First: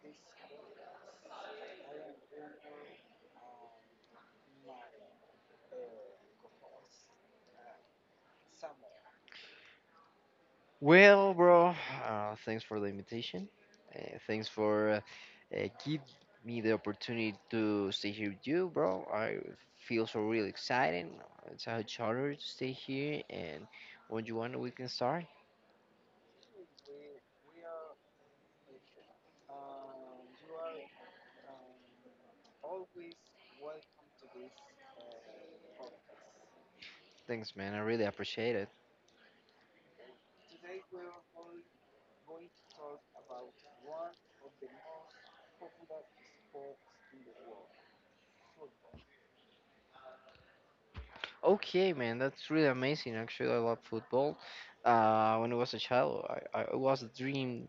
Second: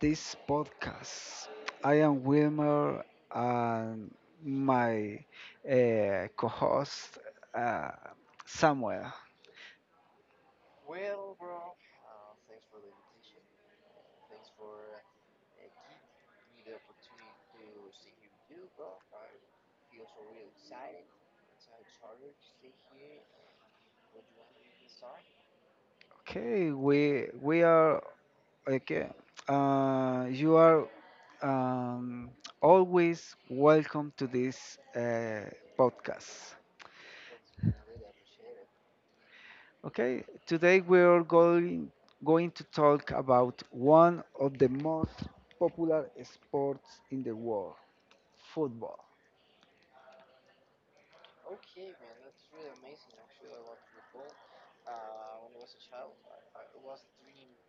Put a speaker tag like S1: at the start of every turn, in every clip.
S1: this podcast. I am Wilmer, and my co-host uh, Samuel.
S2: Well, bro, thanks for the invitation. Thanks for give me the opportunity to stay here with you, bro. I feel so really excited. It's a huge honor to stay here, and when you want, we can start.
S1: Okay, we are okay. You are um, always welcome to this podcast.
S2: Thanks, man. I really appreciate it.
S1: Okay, today we're going to talk about one of the most popular sports in the world, football.
S2: Okay, man, that's really amazing. Actually, I love football. When I was a child, I it was a dream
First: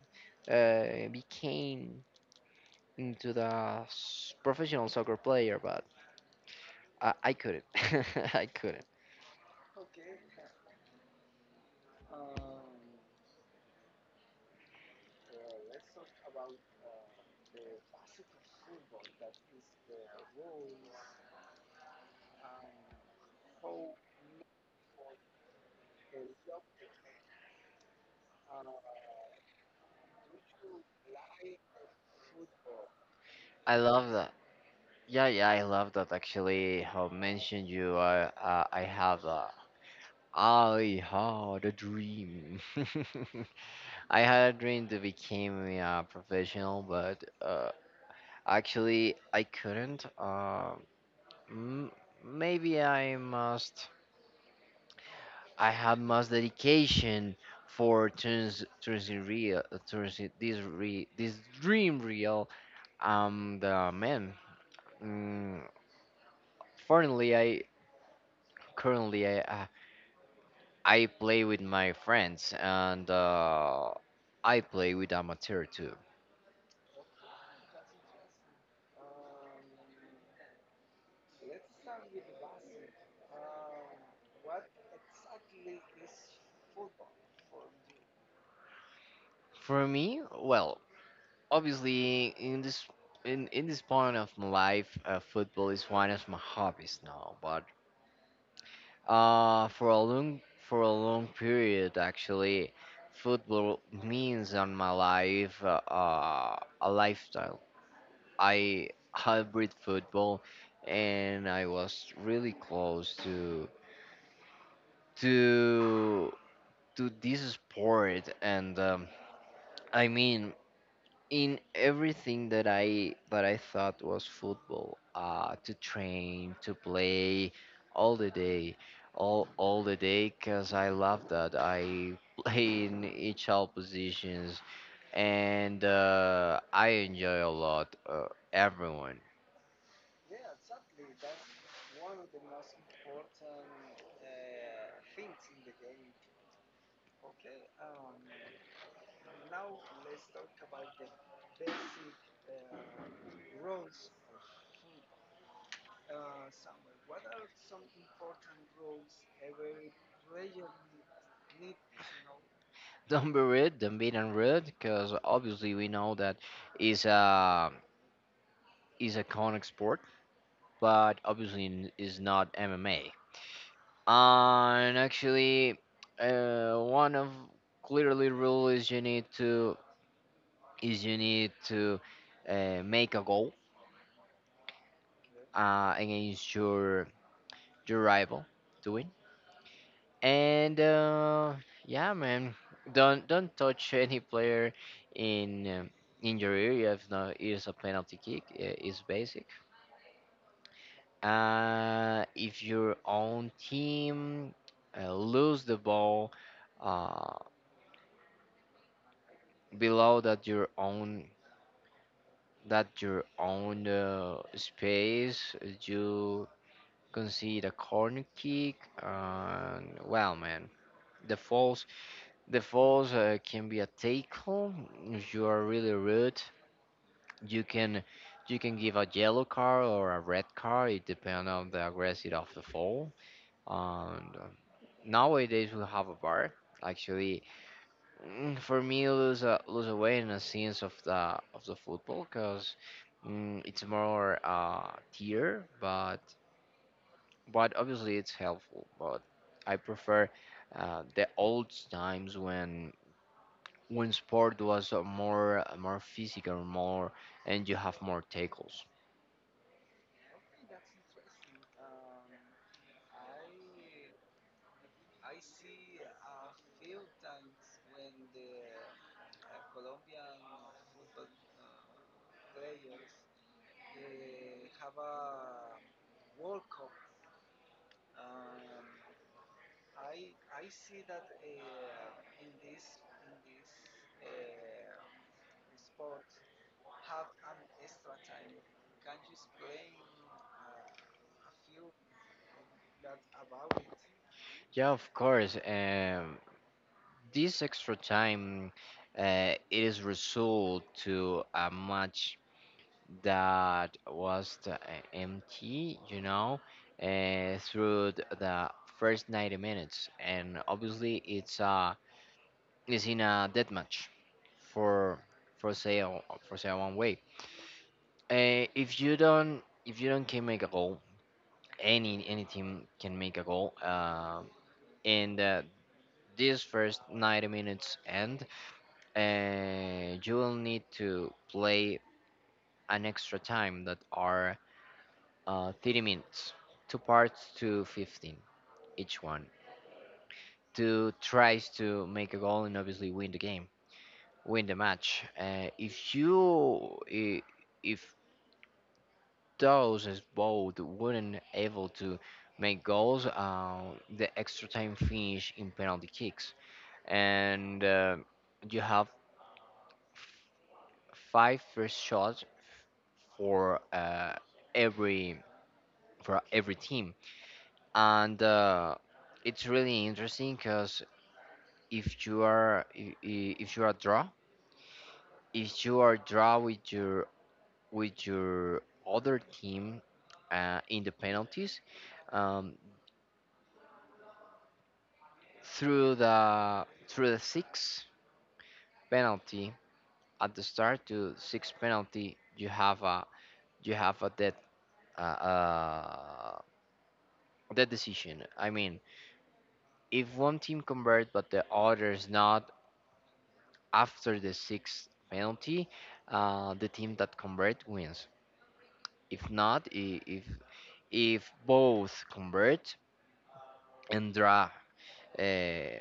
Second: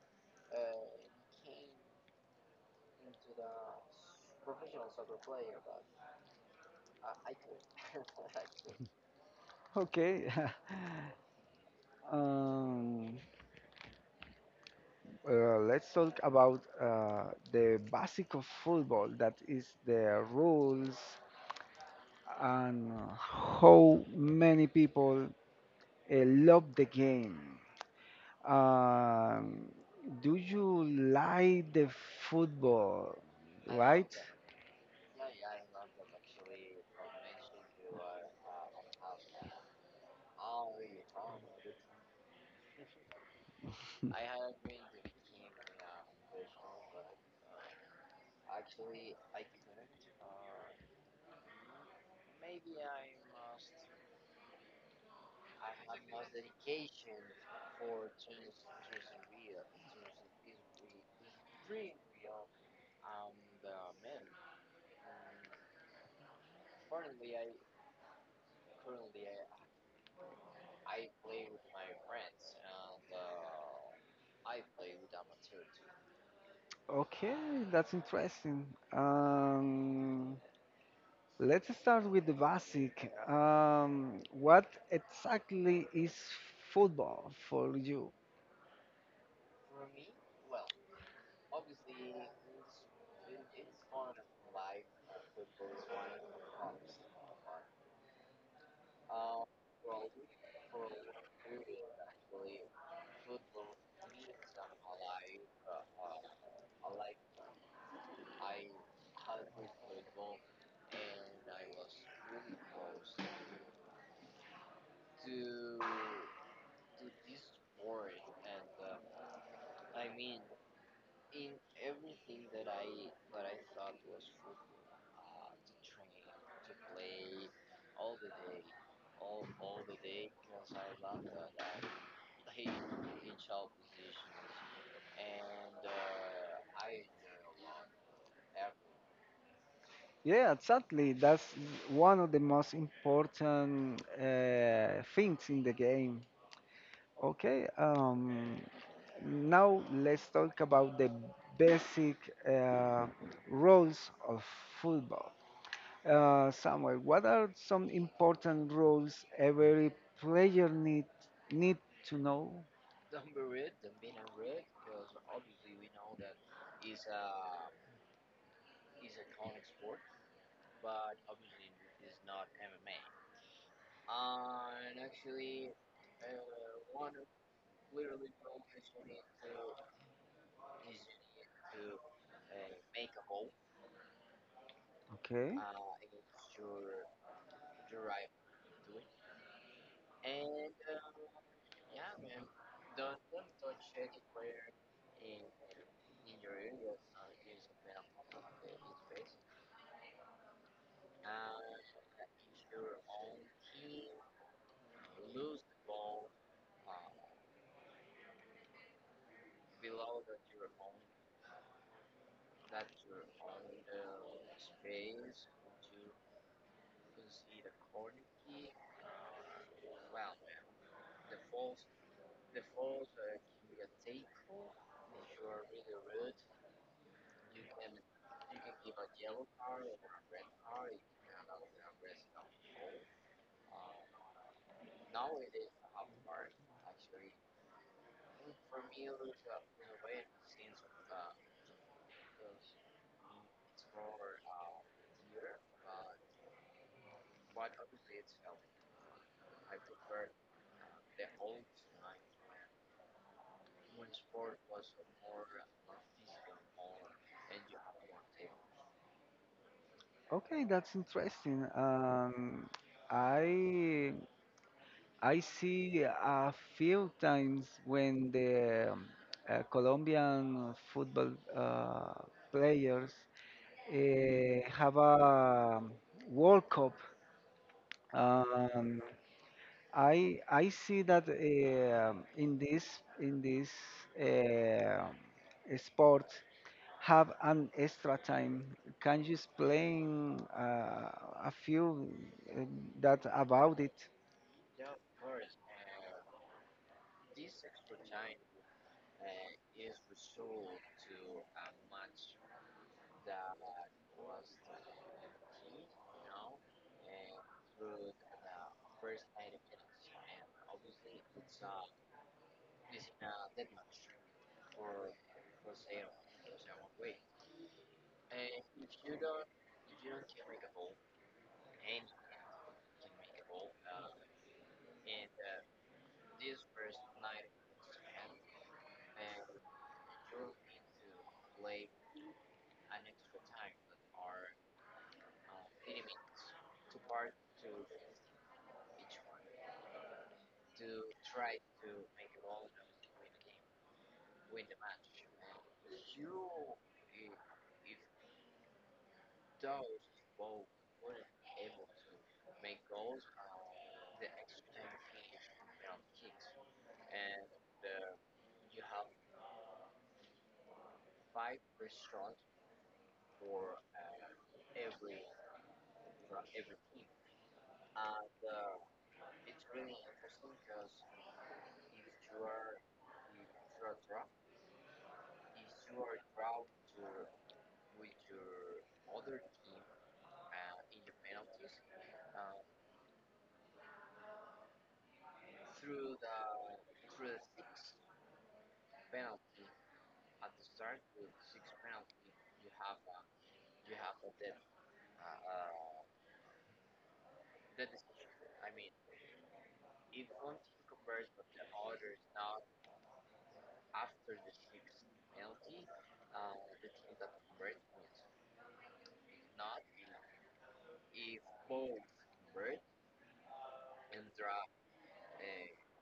S2: became into the professional soccer player, but I couldn't. I couldn't.
S1: Okay, um, let's talk about the basic of football, that is the rules and how many people love the game. Um, do you like the football,
S2: I
S1: right?
S2: love that. Yeah, yeah, I love that. Actually, how mentioned you, I had a dream. I had a dream to become a professional, but actually, I couldn't. M- Maybe I must. I have must dedication for turns it real, turns it- this re, this dream real. Um, the man. Mm, Fortunately, I currently I play with my friends and I play with amateur too.
S1: Okay, that's interesting. Um, let's start with the basic. What exactly is football for you?
S2: For me, well, obviously in this point of my life, football is one of my hobbies now. But for a long period, actually, football means on my life a lifestyle. I hybrid football, and I was really close to to this sport and I mean in everything that I thought was football, to train, to play all the day, all the day because I love that. I play in each all positions and, I enjoy a lot, everyone.
S1: Yeah, exactly. That's one of the most important things in the game. Okay, now let's talk about the basic uh, rules of football. Samuel, what are some important rules every player need to know?
S2: Don't be rude, because obviously we know that is a is a conic sport, but obviously is not MMA. And actually, one of clearly rule is you need to is you need to make a goal
S1: Okay.
S2: against your rival to win. And yeah, man, don't touch any player in um, in your area, if not it's a penalty kick. It's basic. If your own team lose the ball uh, below that your own space, you can see the corner kick. And well, man, the falls the falls can be a tackle. If you are really rude, you can you can give a yellow card or a red card. It depends on the aggressive of the fall. And nowadays we have a bar, actually. Mm, for me, lose away in a sense of the football because, mm, it's more tier, but obviously it's helpful. But I prefer the old times when sport was more physical, more, and you have more tackles.
S1: Okay, that's interesting. I I see a few times when the Colombian football uh, players have a World Cup. Um, I see that in this uh, sport have an extra time. Can you explain a few uh, that about it?
S2: Yeah, of course. This extra time, it is result to a match that was the, empty, you know, through the first 90 minutes, and obviously it's in a death match for for sale for sale one way. If you don't if you don't can make a goal, any team can make a goal. And This first 90 minutes end, you will need to play an extra time that are 30 minutes, two parts to 15 each one. Two tries to make a goal and obviously win the game, win the match. If you, I- If those as both weren't able to make goals, the extra time finish in penalty kicks, and you have f- five first shots for every for every team, and it's really interesting because if you are I- if you are draw if you are draw with your other team in the penalties. um, Through the six penalty, at the start to six penalty, you have a dead, uh, uh, dead decision. I mean, if one team convert but the others not, after the sixth penalty, the team that convert wins. If not I- If both convert and draw, uh,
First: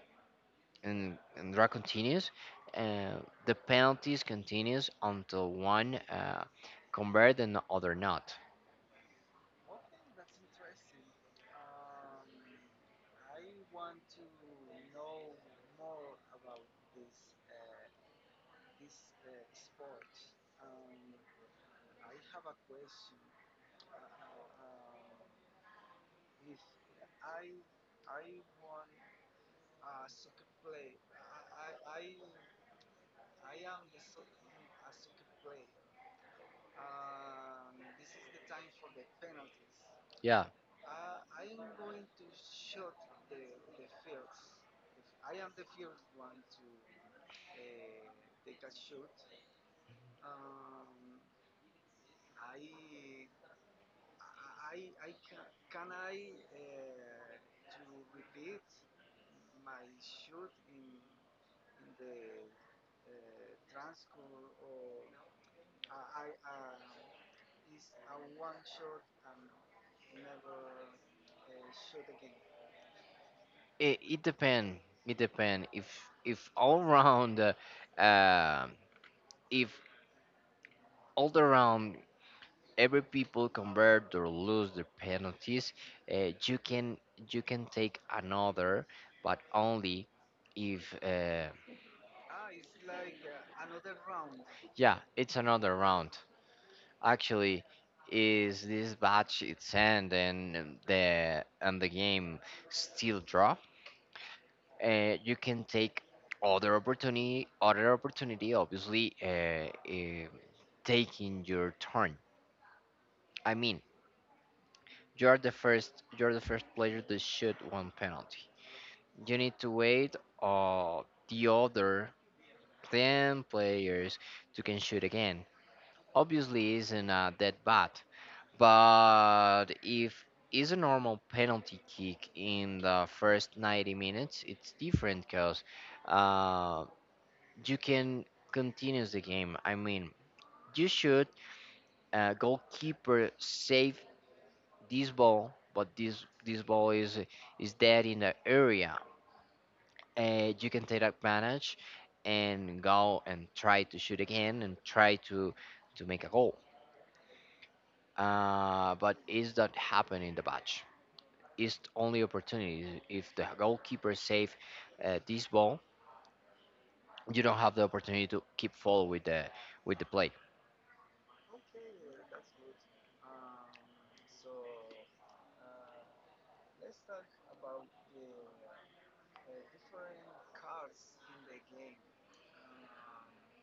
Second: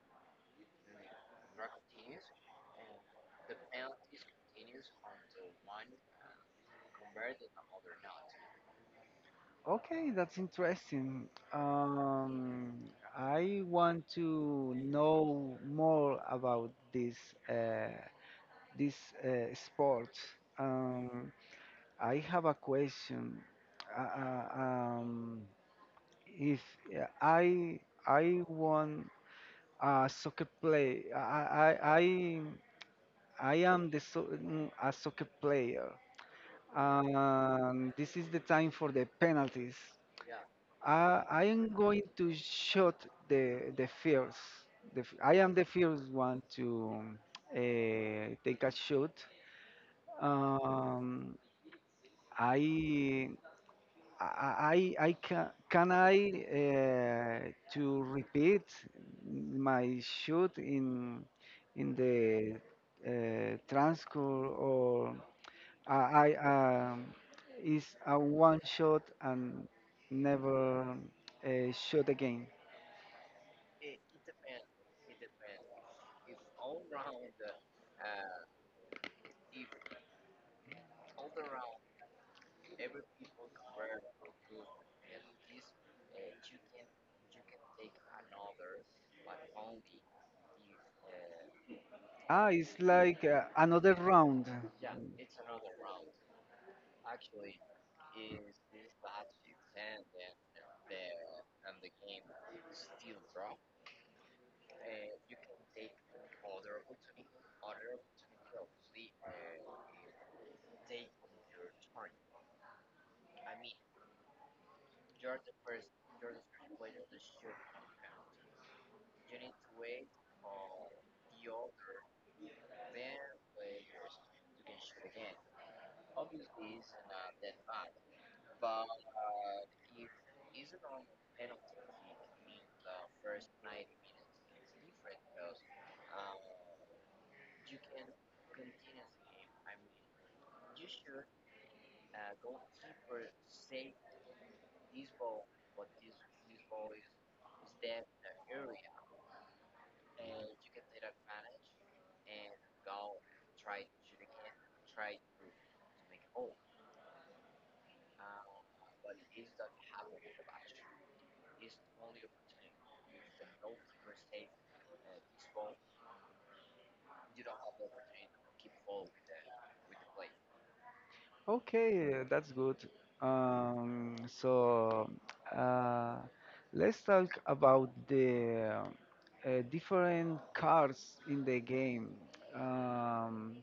S2: and draw continues, uh, the penalties continues until one, convert and the other not.
S1: Okay, that's interesting. I want to know more about uh, this sport. Um, I have a question. Uh, uh, um, If yeah, I want a soccer play, I am the a soccer player, and this is the time for the penalties.
S2: Yeah,
S1: I am going to shoot the first. I am the first one to take a shot. Um, I I can I to repeat my shoot in in the transcript or I, um, is a one shot and never shot again.
S2: it, it depend it depend if all round, um, if all the round, every people convert or lose their penalties, uh, you can you can take another, but only if.
S1: Ah, it's like another round.
S2: Yeah, it's another round. Actually, is this batch, it's end, and the game still drop, you can take other opportunity, obviously, taking your turn. I mean, you're the first player to shoot one penalty, you need to wait uh, the other 10 players to can shoot again. Obviously isn't a dead bat. But if is a normal penalty kick in the first 90 minutes, it's different because uh, you can continue the game. I mean, you should, goalkeeper save this ball, but this ball is dead in the area. You can take advantage and go and try to shoot again and try to make a goal. But is that happen in the match, is only opportunity. If the goalkeeper save this ball, you don't have the opportunity to keep foul with the play.
S1: Okay, that's good. So uh, let's talk about the different cards in the game. Um,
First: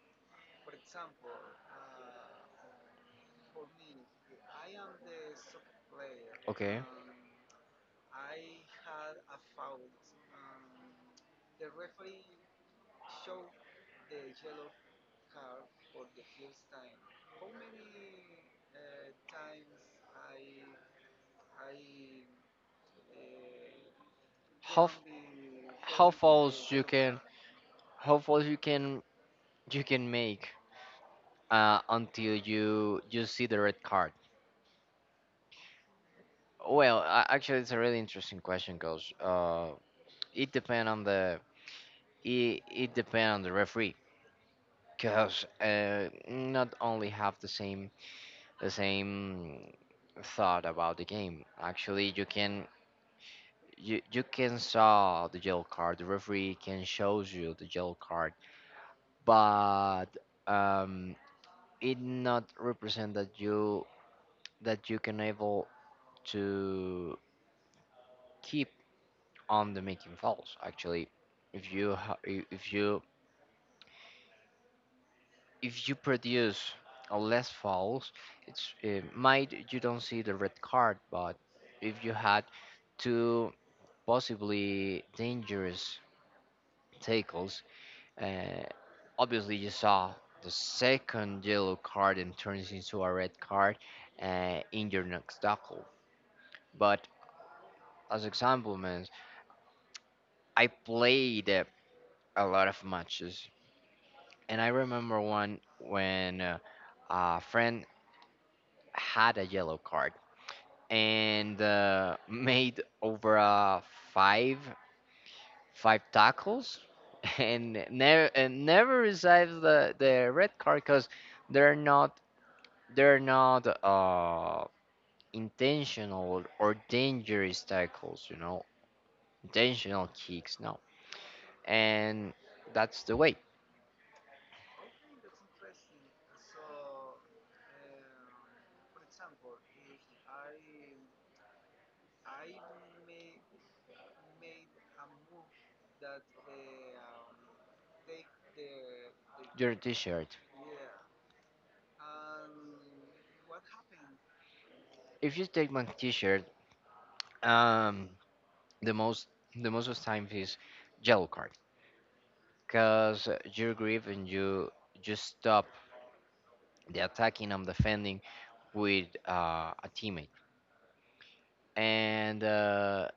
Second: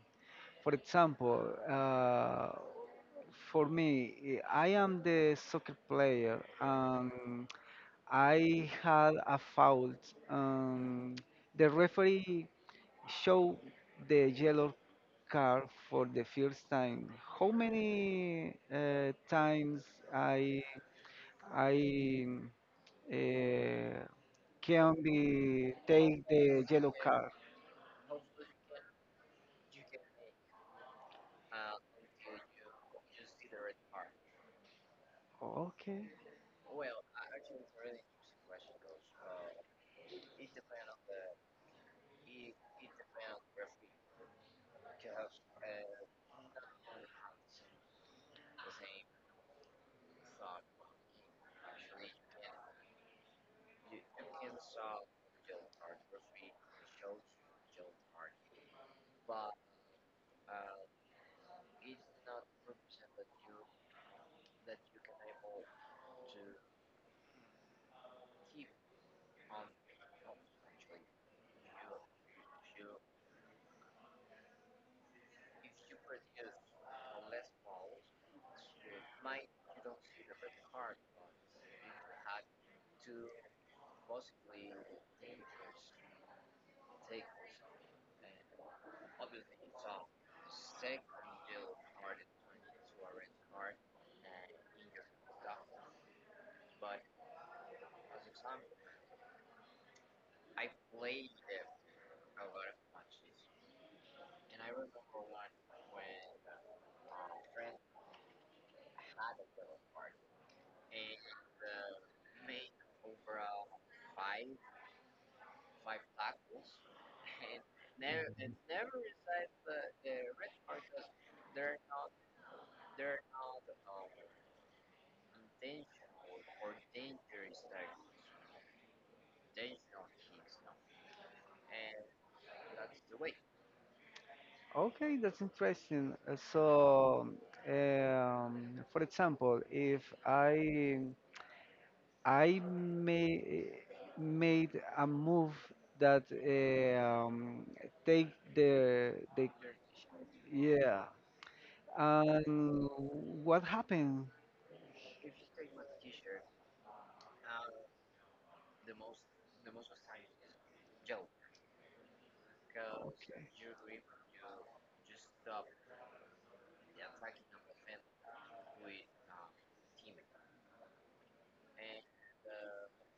S1: for example, uh, for me, I am the soccer player
S2: Okay,
S1: and I had a foul. Um, the referee show the yellow card for the first time. How many times I I uh,
S2: how
S1: can
S2: f-
S1: be
S2: how
S1: take the
S2: fouls
S1: yellow card?
S2: you can make until you see the red card.
S1: Okay,
S2: Well, actually, it's a really interesting question, because, it depend on the it depend on the referee, cause not only have the same thought about the game. Actually, you you can saw the yellow card. The referee can shows you the yellow card, but um, it not represent that you can able to keep on the making fouls. Actually, if you ha- I- if you produce a less fouls, it's it might you don't see the red card, but if you had two possibly dangerous tackles. Uh, Obviously, you saw the second yellow card and turns into a red card in your next tackle. But as example, man, I played a lot of matches, and I remember one when a friend had a yellow card and, made over a five five tackles and never receives the red card because they're not they're not intentional or dangerous tackles, you know, intentional kicks, no. And that's the way.
S1: okay, that's interesting. So, for example, if I may made a move that take the
S2: Your t-shirt.
S1: yeah. And what happened?
S2: If you take my t-shirt, um, the most the most of the time is yellow card because you grip and you just stop the attacking and defending with, a teammate. And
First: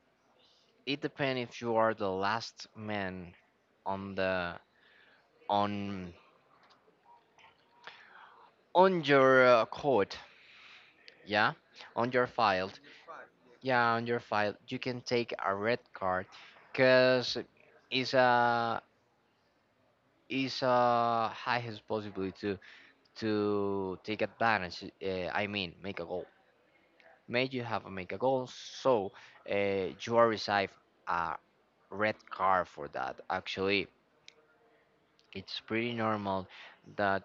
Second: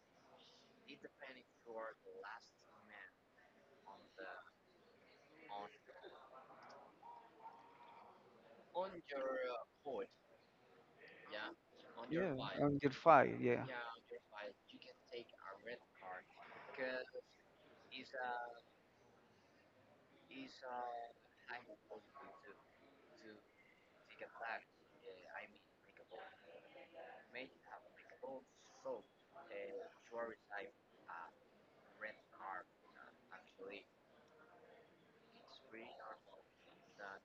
S2: it depends if you are the last man on the on on your court. Yeah, on your
S1: Yeah,
S2: file.
S1: on your file, yeah.
S2: Yeah, on your file, you can take a red card because it's a is a highest possibility to take advantage. I mean, make a goal. May you have a make a goal. So you are receive a red card for that. Actually, it's pretty normal that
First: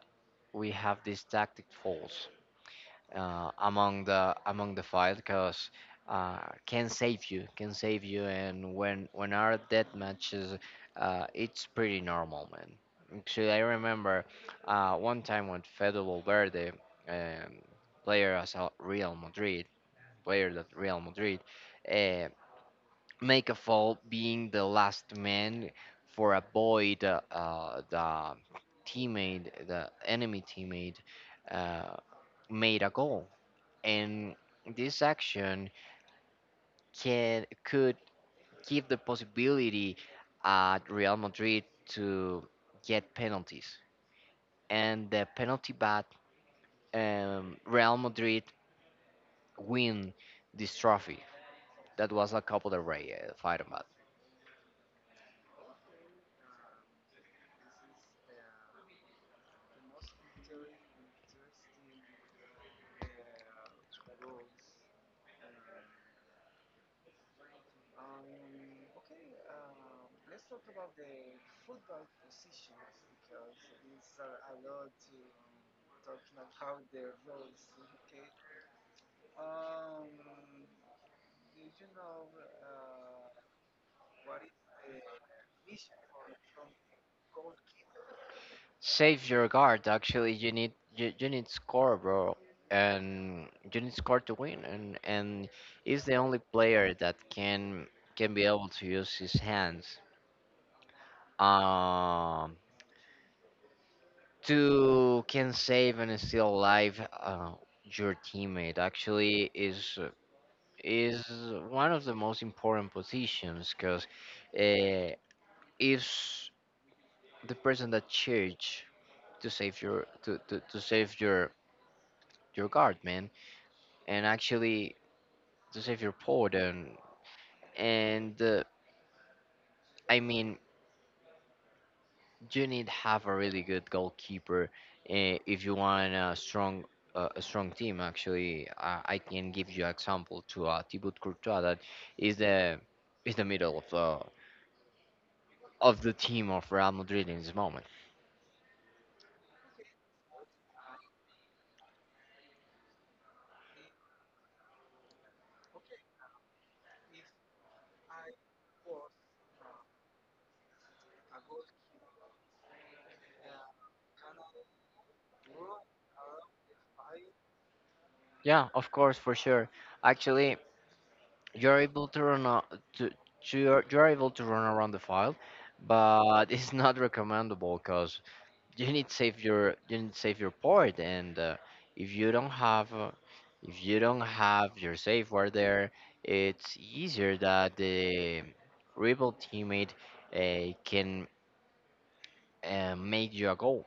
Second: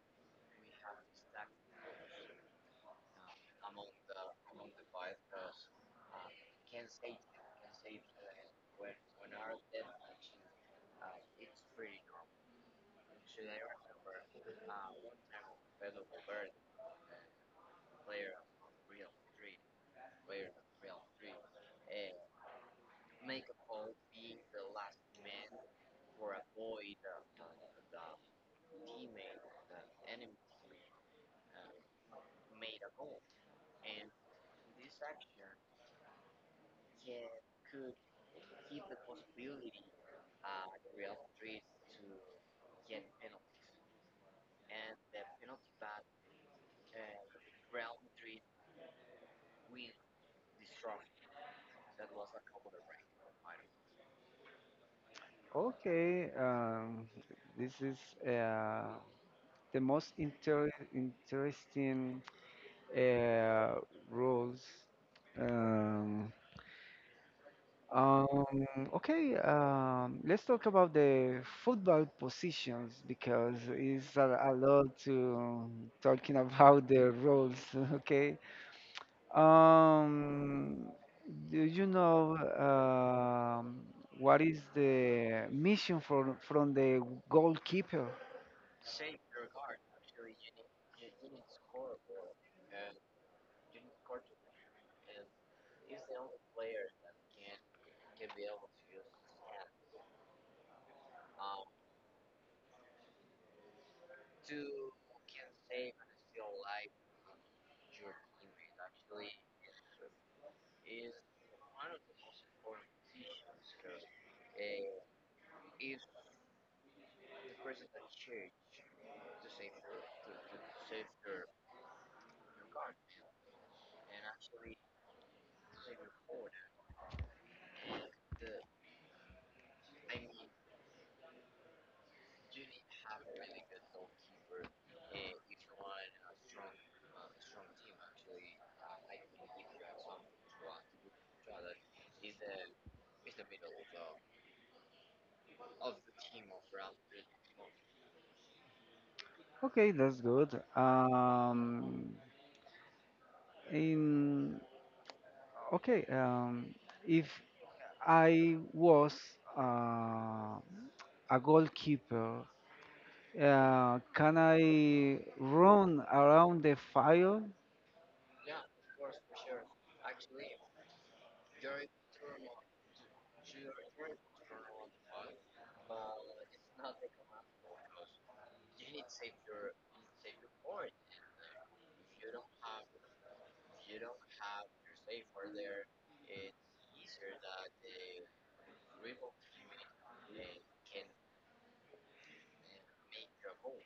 S2: we have these tactic falls among the fight because uh, can save you, and when our death matches, it's pretty normal, man. Actually, I remember one time when Fede Valverde, um, player as a Real Madrid player that Real Madrid, uh, make a fault being the last man for avoid the teammate, the enemy teammate, uh, made a goal. And this action can could give the possibility at Real Madrid to get penalties. And the penalty bat, Real Madrid win this trophy. That was a couple of Rey, fight about.
S1: Okay, this is uh, the most interesting uh, roles. Um, um, okay, let's talk about the football positions because it's a lot to talking about the roles. Okay, Um, do you know what is the mission for from the goalkeeper?
S2: Save your guard. Actually, you need score, bro, and you need score to win. And he's the only player that can be able to use his hands um to can save and still alive your teammate. Actually, is one of the most important positions because uh, is the person that church to save your to save your guard, man, and actually to save your port and and uh, I mean you need to have a really good goalkeeper, if you want a strong, a strong team. Actually, I can give you example to, Thibaut Courtois, that is the is the middle of the team of Real Madrid in this moment.
S1: Okay, that's good. Um, in okay, um, if I was uh, a goalkeeper, can I run around the fire.
S2: Yeah, of course, for sure. Actually, you're able to to, you're able to run around the file, but it's not recommendable because you need to save your port and, if you don't have, if you don't have your save word there, it's easier that the rebel teammate can make you a goal.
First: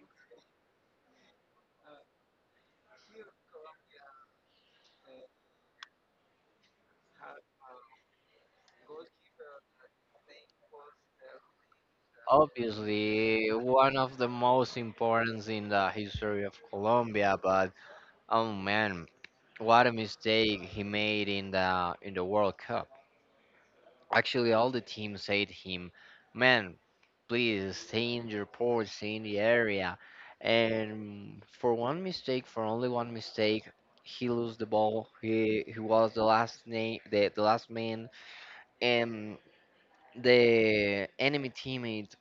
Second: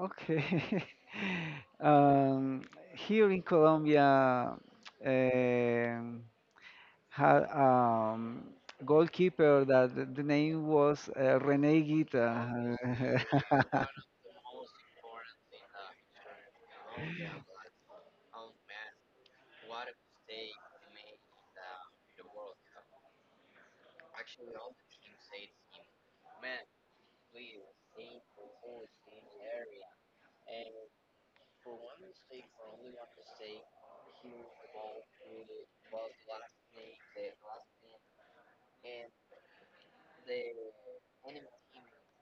S1: Okay. Um, here in Colombia, um, had goalkeeper that the name was Rene Guita.
S2: Obviously, one of the most important in the history of Colombia. But oh, man, what a mistake he made in the World Cup. Actually, all the team said to him, "Man, please stay in your port, stay in the area." And for one mistake, for only one mistake, he lost the ball. He was the last name, the last man, and the enemy teammate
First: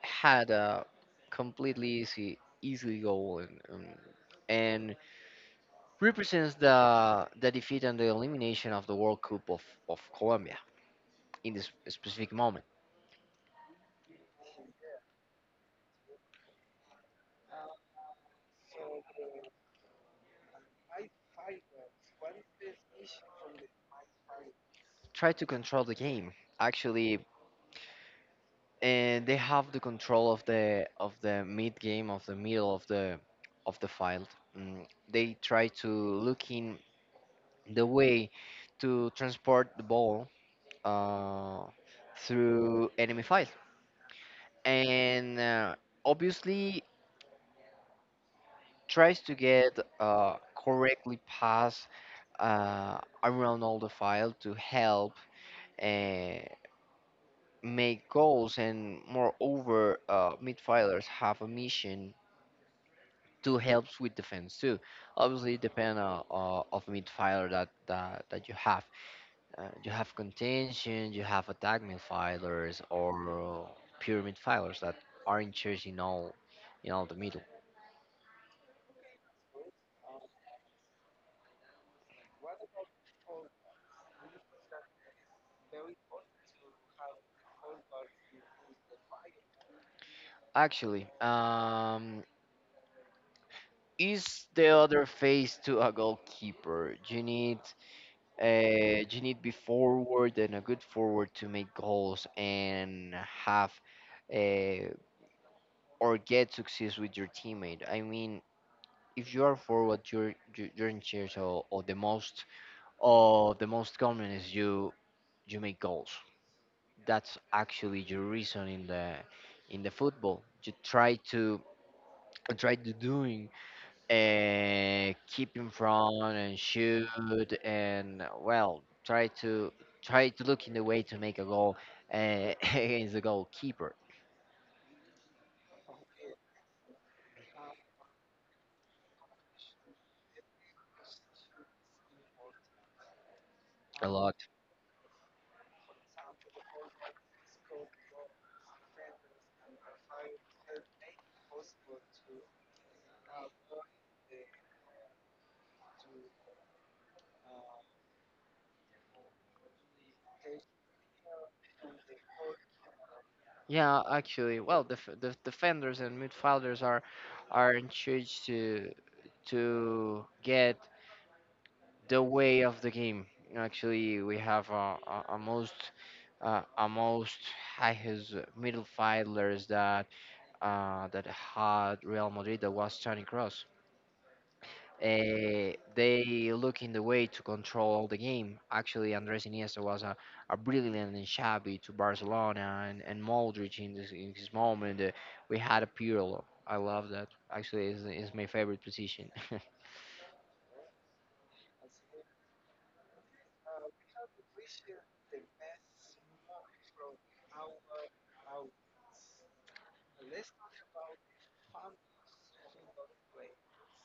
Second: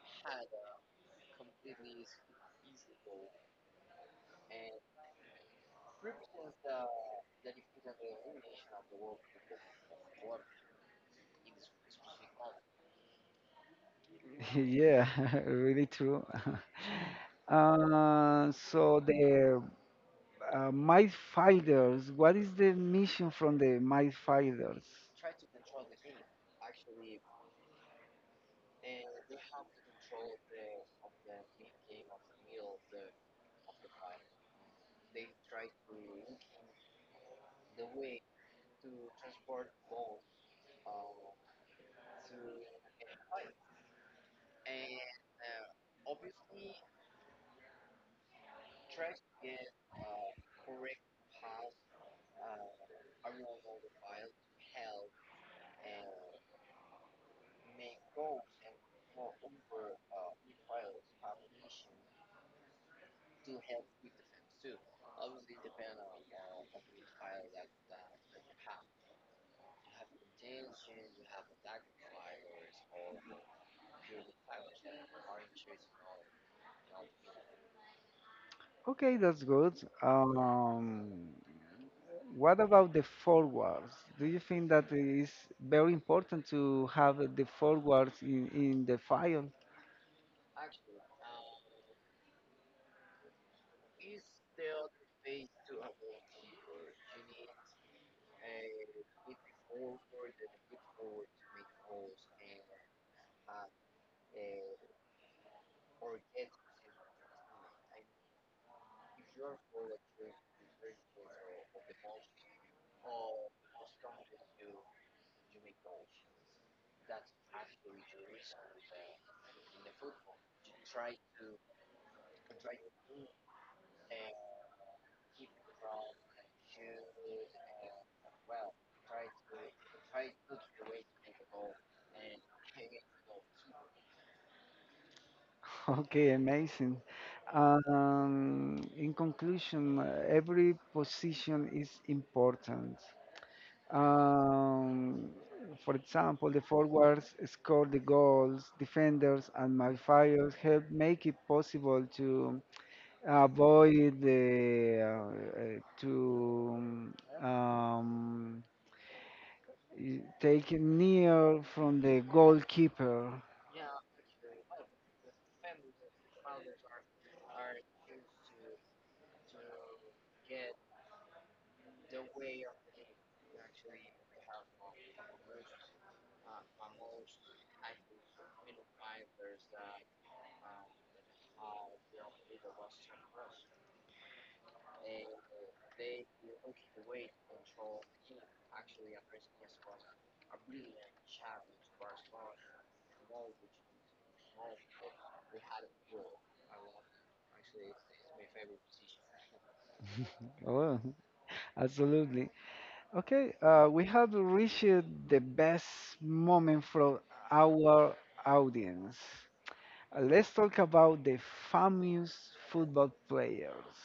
S2: had a completely easy goal, and represents the defeat and the elimination of the World Cup of Colombia in this specific moment.
S1: Yeah, really true. So the midfielders, what is the mission from the midfielders?
S2: Try to control the game, actually, and they have the control of the mid game, of the middle of the field. mm, they try to look in the way to transport the ball, uh, through enemy field, and obviously tries to get, correctly pass, uh, around all the file, to help, uh, make goals. And moreover, midfielders have a mission to help with defense too. Obviously, it depends on, of midfielder that, that you have. You have contention, you have attack midfielders, or, pure midfielders that are in charge in all, in all the middle.
S1: Okay, that's good. Um, What about the forwards? Do you think that it is very important to have the forwards in the file?
S2: Actually, is the other face to a goalkeeper. You need, you need be forward and a good forward to make goals and have, uh, or get success with your teammate. I mean, if you are forward, you're in charge of the most, of the most common is you, you make goals. That's actually your reason in the football. You try to try to doing, keep in front and shoot, and well, try to, try to look in the way to make a goal, against the goalkeeper.
S1: Okay, amazing. In conclusion, every position is important.
S2: A lot.
S1: Um, for example, the forwards score the goals, defenders and midfielders help make it possible to avoid the to um, you take near from the goalkeeper.
S2: Yeah, actually, well, the defenders and midfielders are in charge to get the way of the game. Actually, we have a most, a most highest middle fielders that, that had Real Madrid, that was Toni Kroos. They look in the way to control the game. Actually, Andres Iniesta was a brilliant and shabby to Barcelona, and Modric in this moment. We had a Pirlo. I love that. Actually, is my favorite position.
S1: Oh, absolutely. Okay, we have reached the best moment from our audience. Let's talk about the famous football players.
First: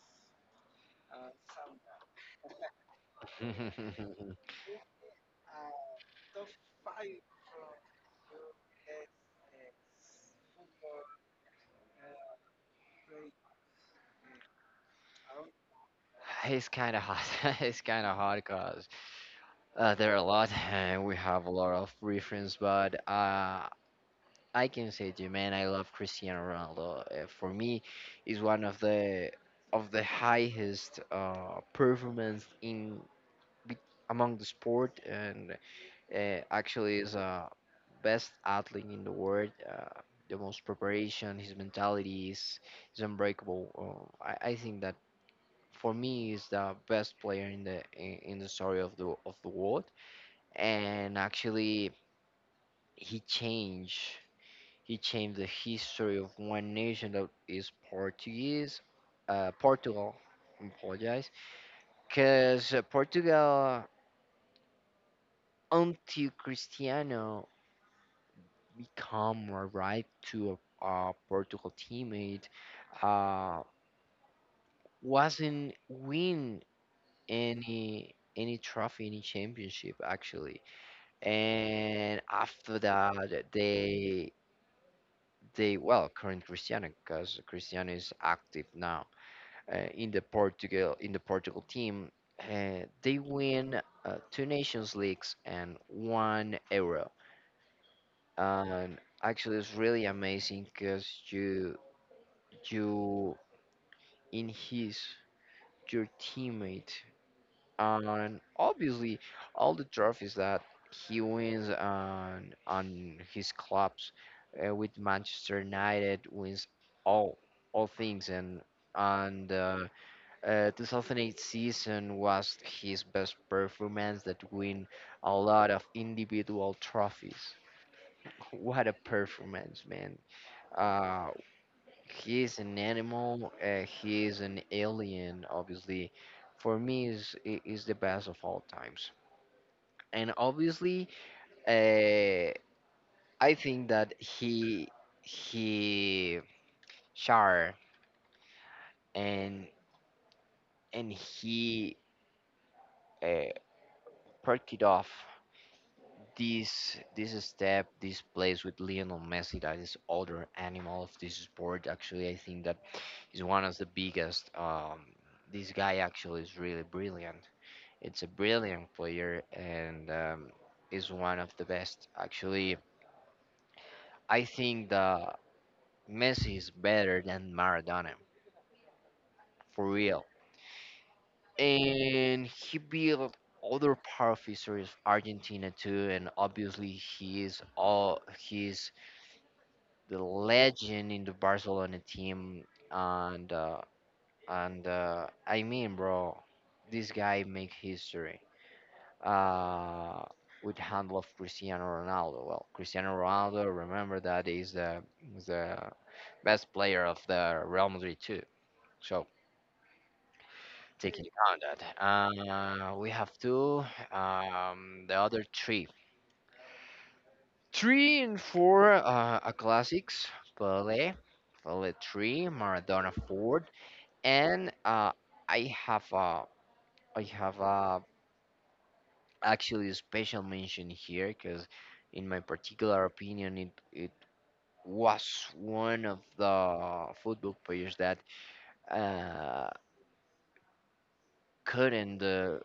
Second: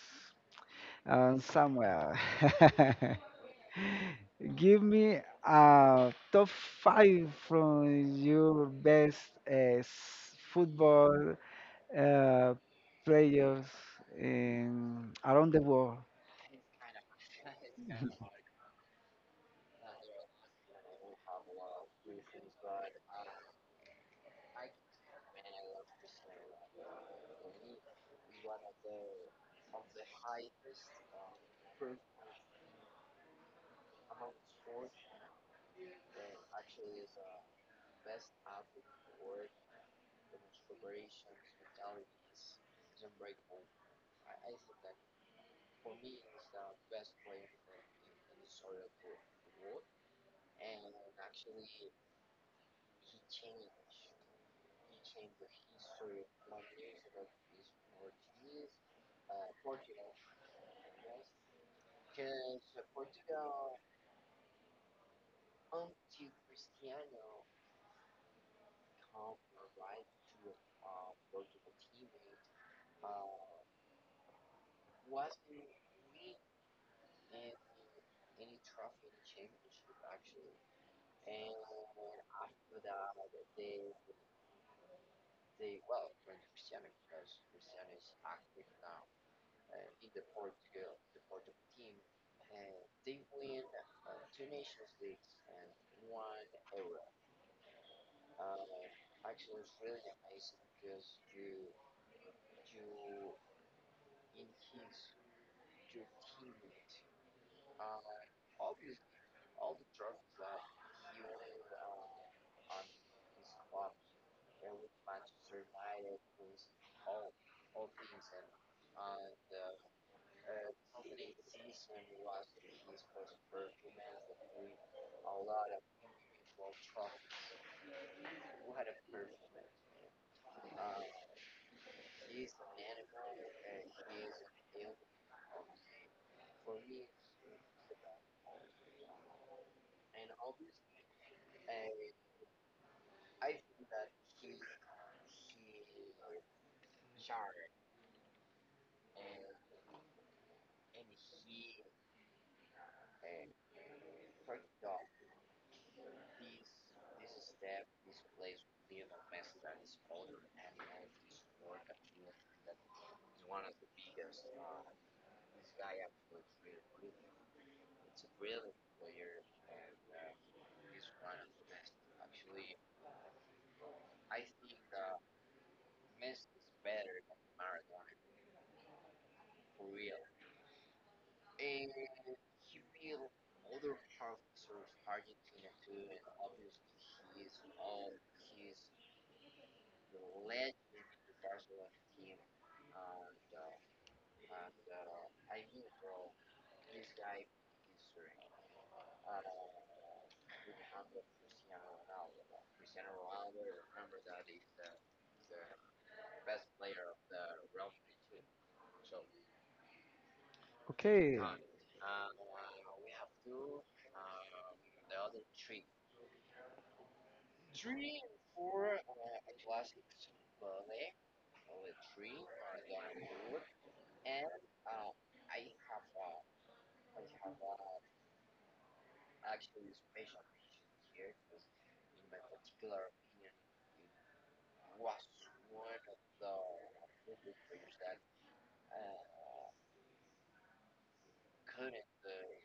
S1: Samuel, give me a top five from your best uh, s- football uh, players in, around the world.
S2: It's kind of hot. It's kind of hot because, there are a lot, and we have a lot of reference. But, I can say to you, man, I love Cristiano Ronaldo. For me, is one of the highest, performance in, be- among the sport, and, actually is a best athlete in the world. The most preparation, his mentality is unbreakable. I think that for me is the best player in the in the story of the world. And actually, he changed. He changed the history of one nation that is Portuguese, Portugal. I apologize, because Portugal, until Cristiano become a right to a Portugal teammate, uh, wasn't win any trophy, any championship actually. And after that, they well current Cristiano, because Cristiano is active now, in the Portugal, in the Portugal team. They win, two Nations Leagues and one Euro. And actually, it's really amazing because you in his, your teammate, and obviously all the trophies that he wins on his clubs, with Manchester United wins all all things. And 2008 season was his best performance, that win a lot of individual trophies. What a performance, man. Uh, he is an animal. He is an alien, obviously. For me, is is the best of all times. And obviously, uh, I think that he shar and and he uh, perked it off this, this step, this place with Lionel Messi, that is other animal of this sport. Actually, I think that is one of the biggest. This guy actually is really brilliant. It's a brilliant player, and, is one of the best. Actually, I think that Messi is better than Maradona, for real. And he built other power figures of Argentina too. And obviously, he is all, he's the legend in the Barcelona team, and uh, and I mean, bro, this guy make history. Uh, with handle of Cristiano Ronaldo. Well, Cristiano Ronaldo, remember that is the best player of the Real Madrid too. So take into
S1: Okay,
S2: account that. We have two. The other three, three and four, are classics. Pele, Pele three, Maradona four. And, I have a, I have a, actually, a special mention here because, in my particular opinion, it was one of the football players that, uh, couldn't,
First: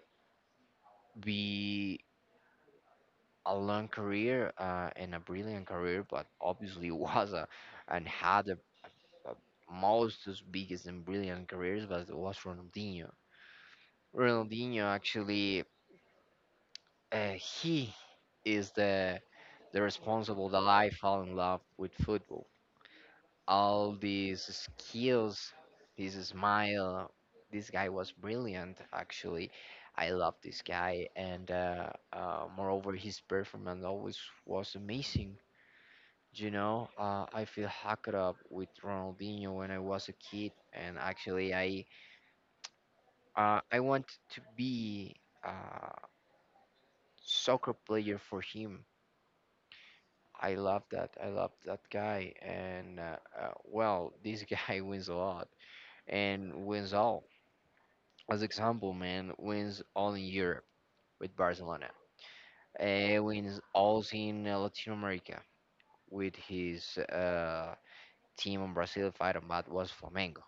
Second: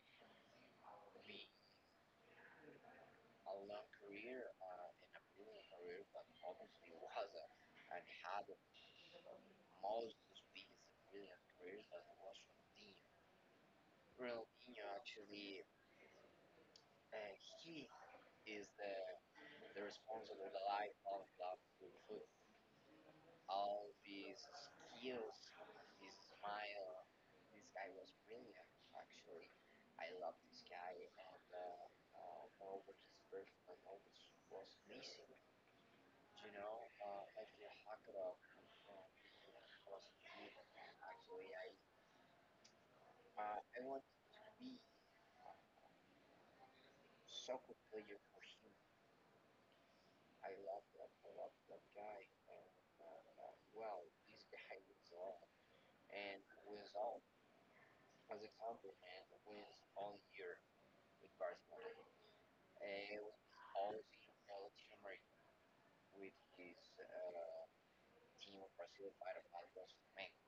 S2: be a long career, and a brilliant career, but obviously was a, and had a most biggest and brilliant careers, but it was Ronaldinho. Ronaldinho, actually, he is the responsible that I fall in love with football. All these skills, this smile, this guy was brilliant. Actually, I love this guy, and, moreover, his performance always was amazing. You know, I feel hacked up with Ronaldinho when I was a kid, and actually, I, I want to be a soccer player for him. I love that. I love that guy. And, well, this guy wins a lot and wins all. As example, man, wins all in Europe with Barcelona. Wins all in, Latin America with his, team in Brazil. If I don't bad, was Flamengo.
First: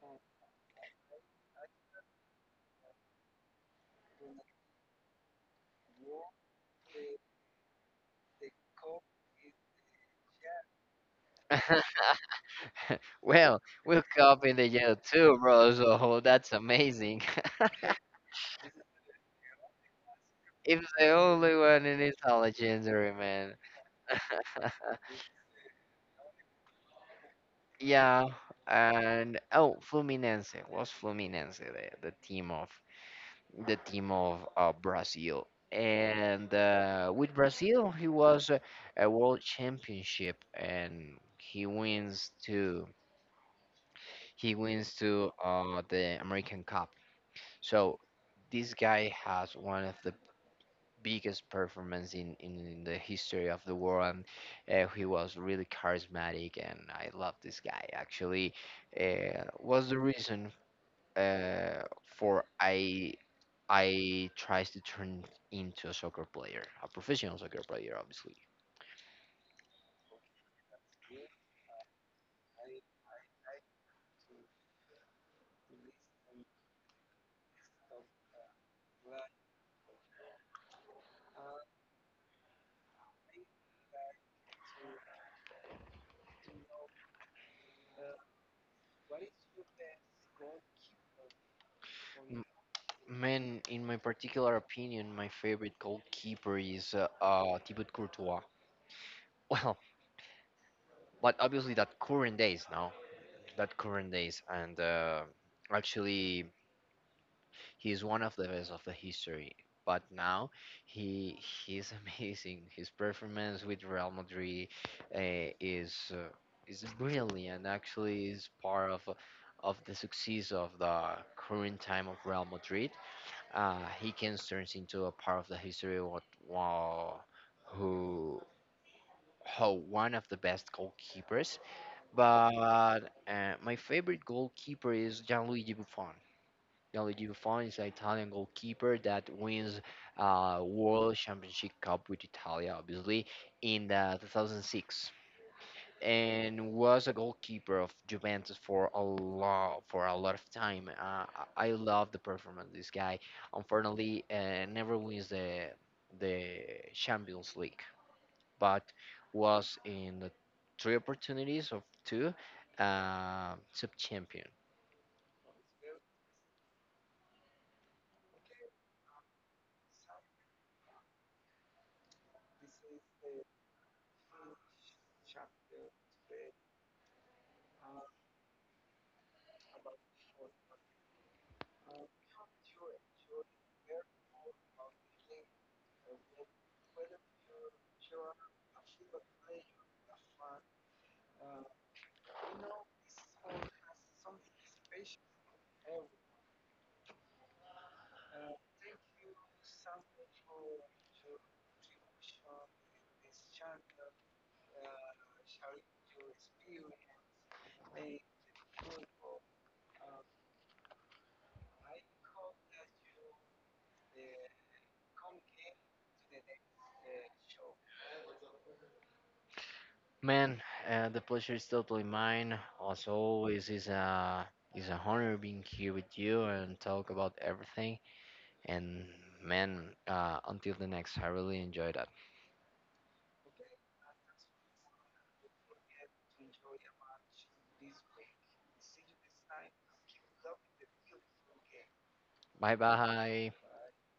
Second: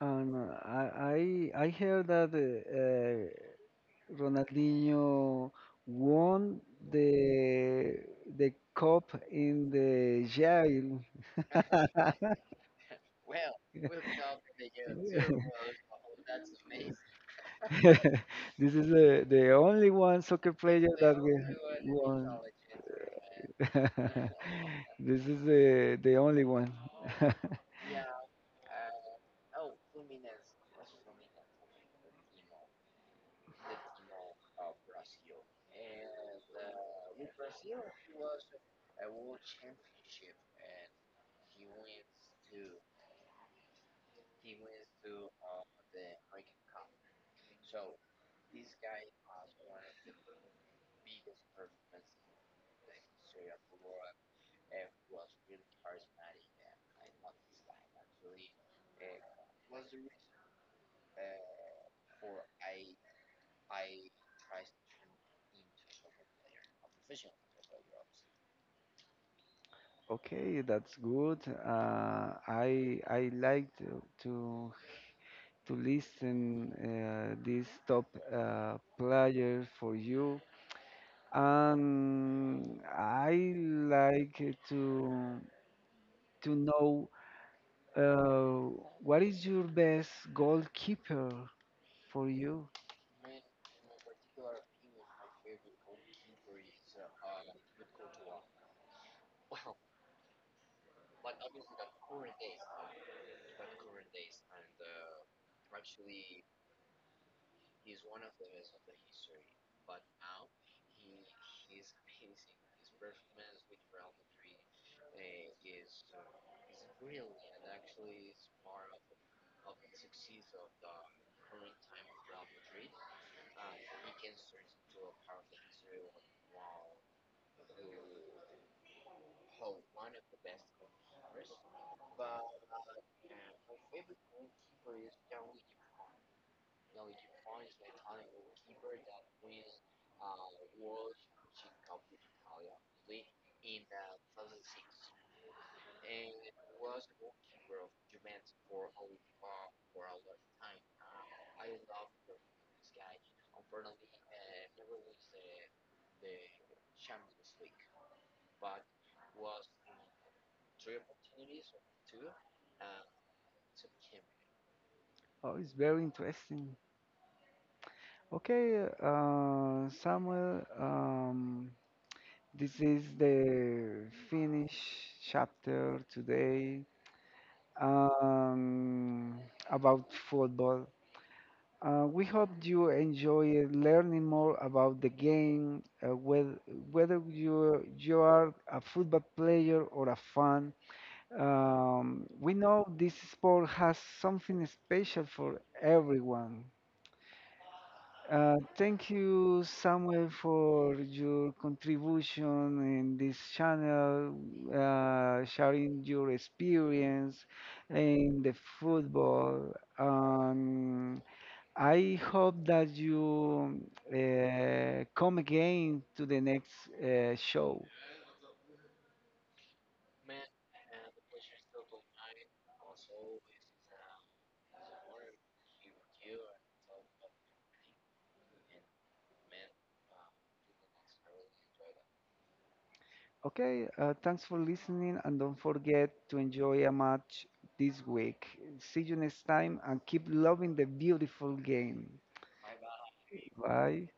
S1: and I heard that Ronaldinho won the the cup in the jail.
S2: Well, World Cup in the year too, bro. So that's amazing.
S1: This is the only one soccer
S2: He's
S1: player
S2: the
S1: that we
S2: only one in his
S1: won.
S2: legendary, man.
S1: This is the only one.
S2: Yeah, and oh, Fluminense was Fluminense, the team of the team of, Brazil. And, with Brazil, he was a world championship, and he wins to, the American Cup. So this guy has one of the biggest performance in the history of the world. And, he was really charismatic, and I love this guy. Actually, was the reason, uh, for I tries to turn into a soccer player, a professional soccer player, obviously.
S1: Okay, that's good. I like to listen this top player for you, and I like to to know uh, what is your best goalkeeper for
S2: M-
S1: you.
S2: Man, in my particular opinion, my favorite goalkeeper is, Thibaut Courtois. Well, but obviously that current days now, that current days and actually, he's one of the best of the history. But now he he's amazing. His performance with Real Madrid, uh, is uh, is brilliant. Actually, is part of the success of the current time of Real Madrid. He can turn into a part of the history. What, wow, who, how, one of the best goalkeepers. But, my favorite goalkeeper is Gianluigi Buffon. Gianluigi Buffon is an Italian goalkeeper that wins, World Championship Cup with Italia, obviously, in the 2006, and was a goalkeeper of Juventus for a lot of time. I love the performance of this guy. Unfortunately, never wins the the Champions League, but was in the three opportunities of two, sub.
S1: Oh, it's very interesting. Okay, Samuel. This is the finish chapter today, um, about football. We hope you enjoy learning more about the game, whether you are a football player or a fan. We know this sport has something special for everyone. Thank you, Samuel, for your contribution in this channel, sharing your experience in the football. I hope that you come again to the next show.
S2: Man, the pleasure is totally mine. As always, it's an honor being here with you and talk about everything. And man, until the next, I really enjoy that.
S1: Okay, thanks for listening and don't forget to enjoy a match this week. See you next time and keep loving the beautiful game.
S2: Bye bye.
S1: Bye.